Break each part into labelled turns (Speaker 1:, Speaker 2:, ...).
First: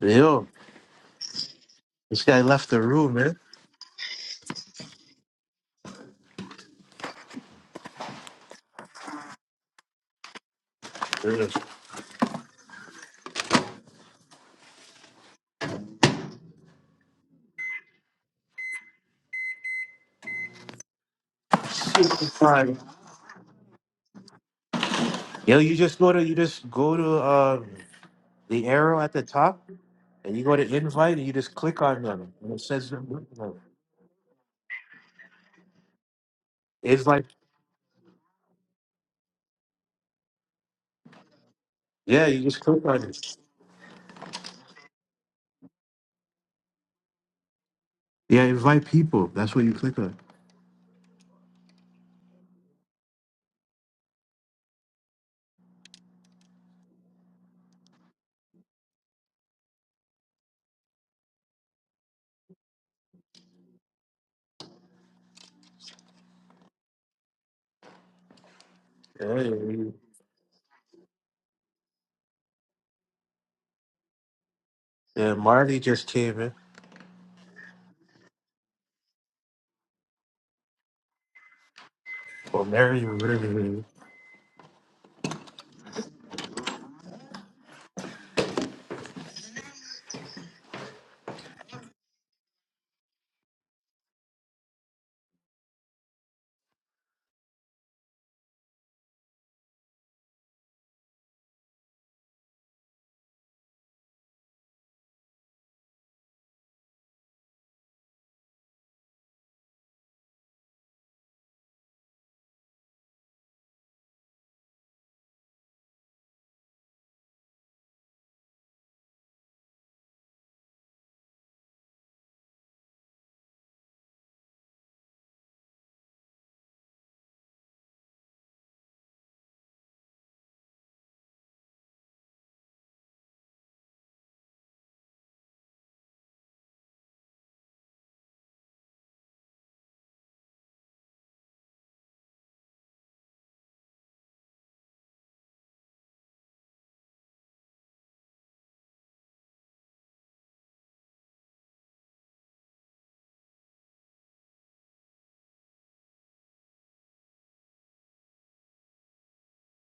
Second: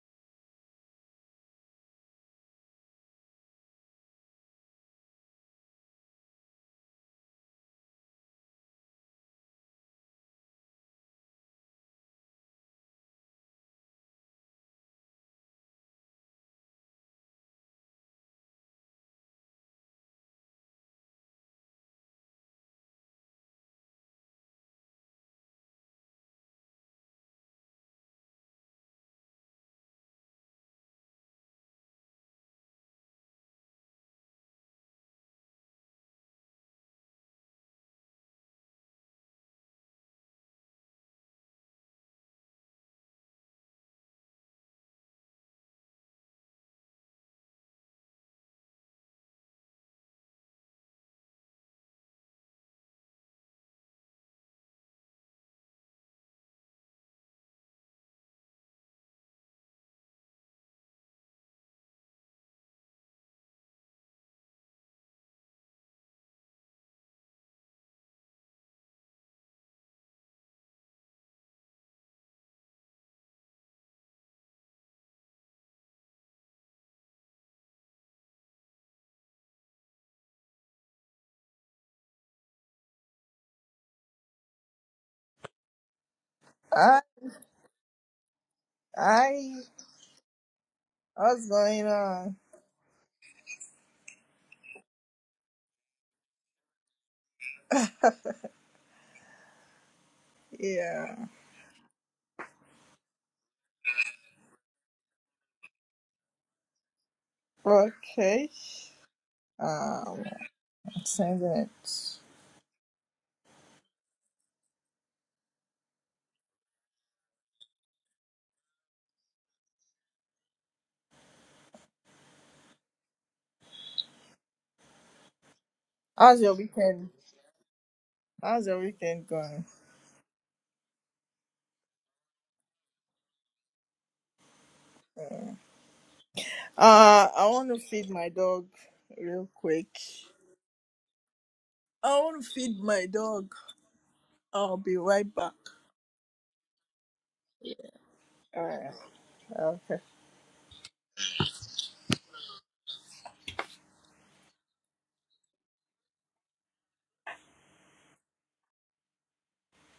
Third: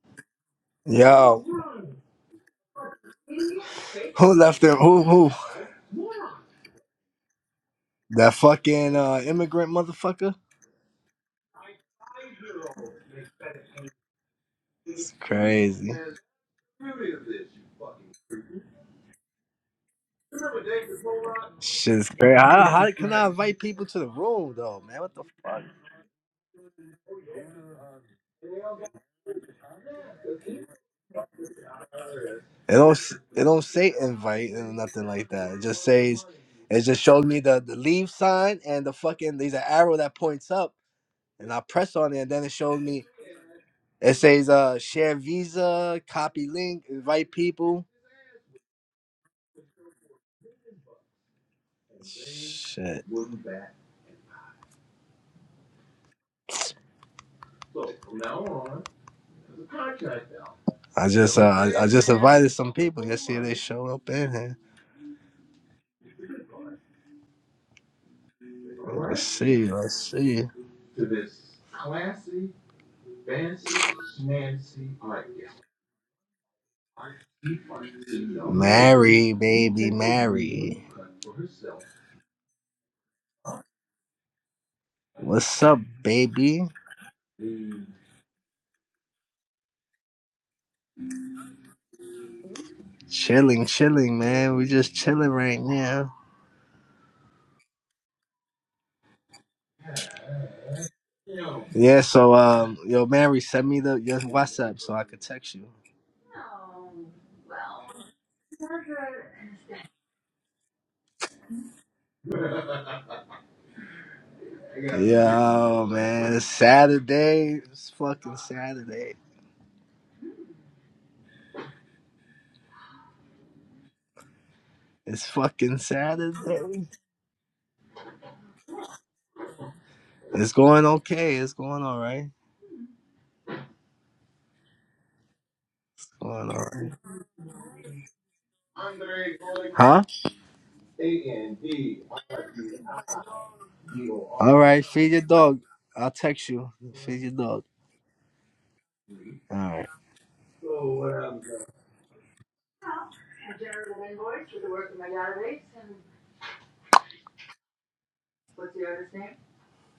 Speaker 1: Yo,
Speaker 2: Yo,
Speaker 1: this guy left the room, man.
Speaker 2: who left him? Who, who? That fucking uh, immigrant motherfucker?
Speaker 1: Yeah.
Speaker 2: It's crazy. Shit's crazy. How,
Speaker 1: Fine.
Speaker 2: how can I invite people to the room though, man? What the
Speaker 1: Yo,
Speaker 2: fuck?
Speaker 1: you just go to you just go to uh, the arrow at the top, and you go to invite, and you just click on them, and it
Speaker 2: It
Speaker 1: says
Speaker 2: don't s-
Speaker 1: them.
Speaker 2: it don't say invite and nothing like that. It just says it just
Speaker 1: It's
Speaker 2: showed
Speaker 1: like
Speaker 2: me the the leave sign and the fucking there's an arrow that points up and I press on it
Speaker 1: yeah,
Speaker 2: and
Speaker 1: you
Speaker 2: then it
Speaker 1: just
Speaker 2: showed
Speaker 1: click on
Speaker 2: me
Speaker 1: it.
Speaker 2: it says uh share visa, copy link, invite people.
Speaker 1: Yeah, invite people. That's what you click on.
Speaker 2: Shit. I just uh I, I just invited some people. Let's see if they show up in here. Let's
Speaker 1: Yeah,
Speaker 2: see. Let's
Speaker 1: you-
Speaker 2: see.
Speaker 1: yeah. Marty just came in,
Speaker 2: Mary, baby, Mary.
Speaker 1: or Mary, or whatever. It is.
Speaker 2: What's up, baby?
Speaker 3: I, I, what's going on?
Speaker 2: Chilling, chilling, man. We just chilling right now.
Speaker 3: Yeah.
Speaker 2: Yeah. So, um, yo, Mary, send me the your WhatsApp so I could text you.
Speaker 3: Okay. Um, sending it.
Speaker 2: Yo, man, it's Saturday. It's fucking Saturday. It's fucking
Speaker 3: How's your
Speaker 2: Saturday.
Speaker 3: weekend? How's your weekend going?
Speaker 2: It's going okay. It's going all right. It's going all right.
Speaker 3: Uh, I want to feed my dog real quick.
Speaker 2: Huh?
Speaker 3: I want to feed my dog.
Speaker 2: All
Speaker 3: I'll
Speaker 2: right.
Speaker 3: be
Speaker 2: Feed your
Speaker 3: right back.
Speaker 2: dog. I'll text you. Feed your dog.
Speaker 3: Yeah, Alright.
Speaker 2: All
Speaker 3: Okay.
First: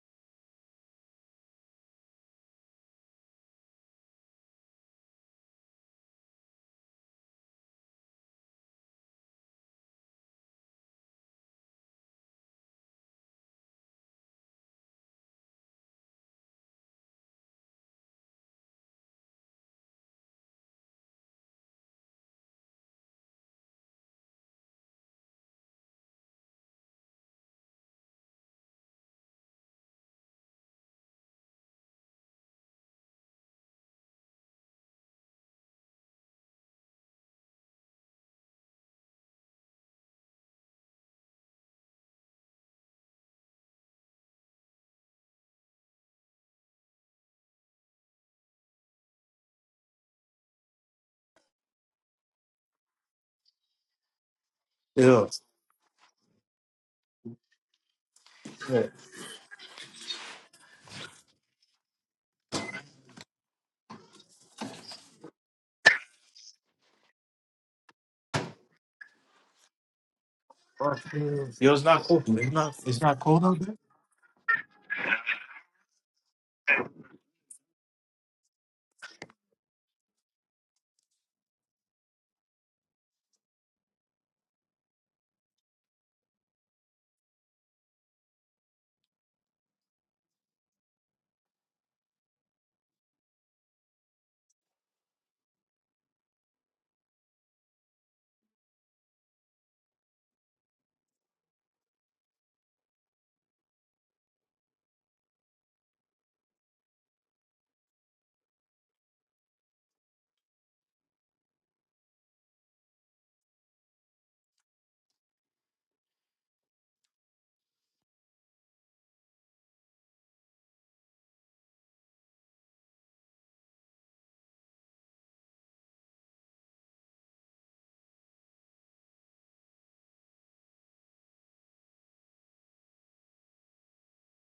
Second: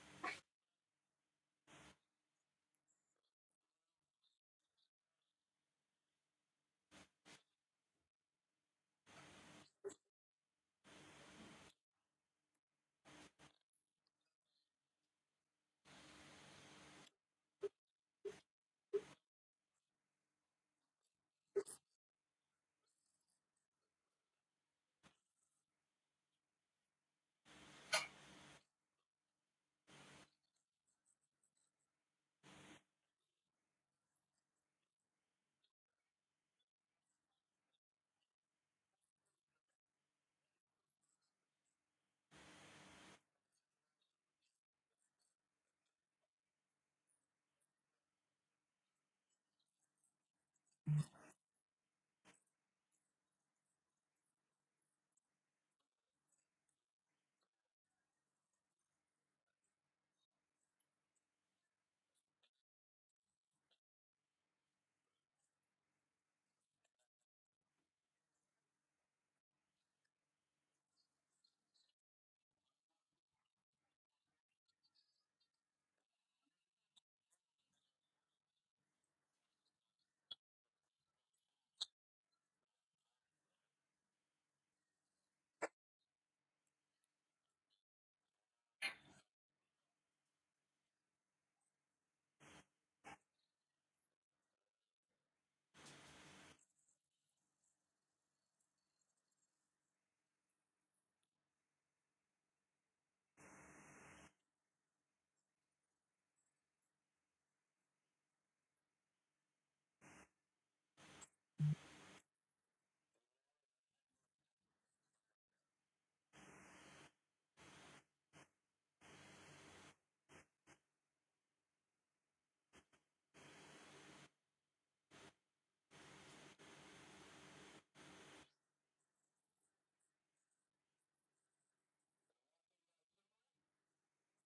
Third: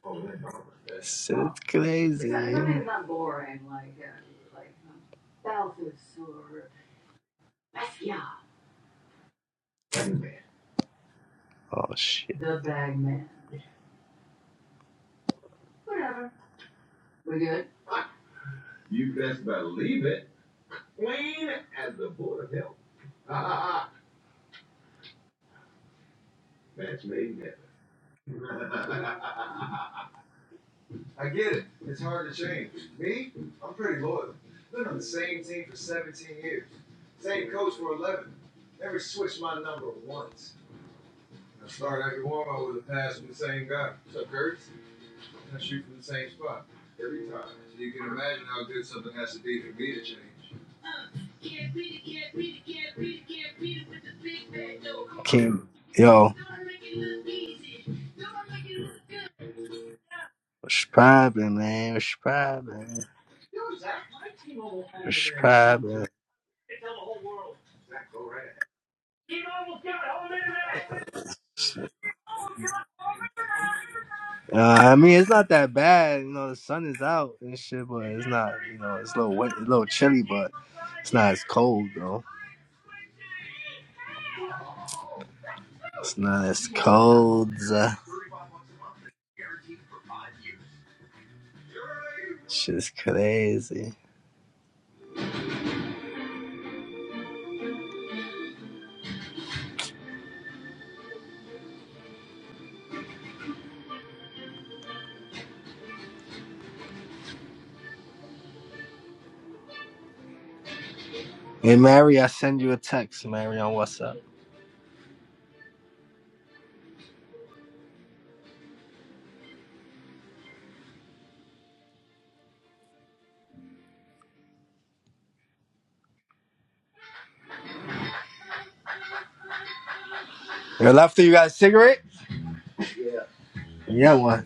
Speaker 2: right. Shit's crazy. Oh shit.
Speaker 1: Yo,
Speaker 2: King yo,
Speaker 1: yeah.
Speaker 2: what's poppin', man? What's poppin'? What's poppin'?
Speaker 1: Yo, it's not cold. It's not. It's not cold out
Speaker 2: Uh, I mean, it's not that bad, you know. The sun is out and shit, but it's not, you know, it's a little wet, a little chilly, but it's not as cold though. It's not as cold. Uh, shit's crazy. Hey, Mary, I send you a text, Mary, on WhatsApp. Yo, left you got a cigarette? Yeah, one.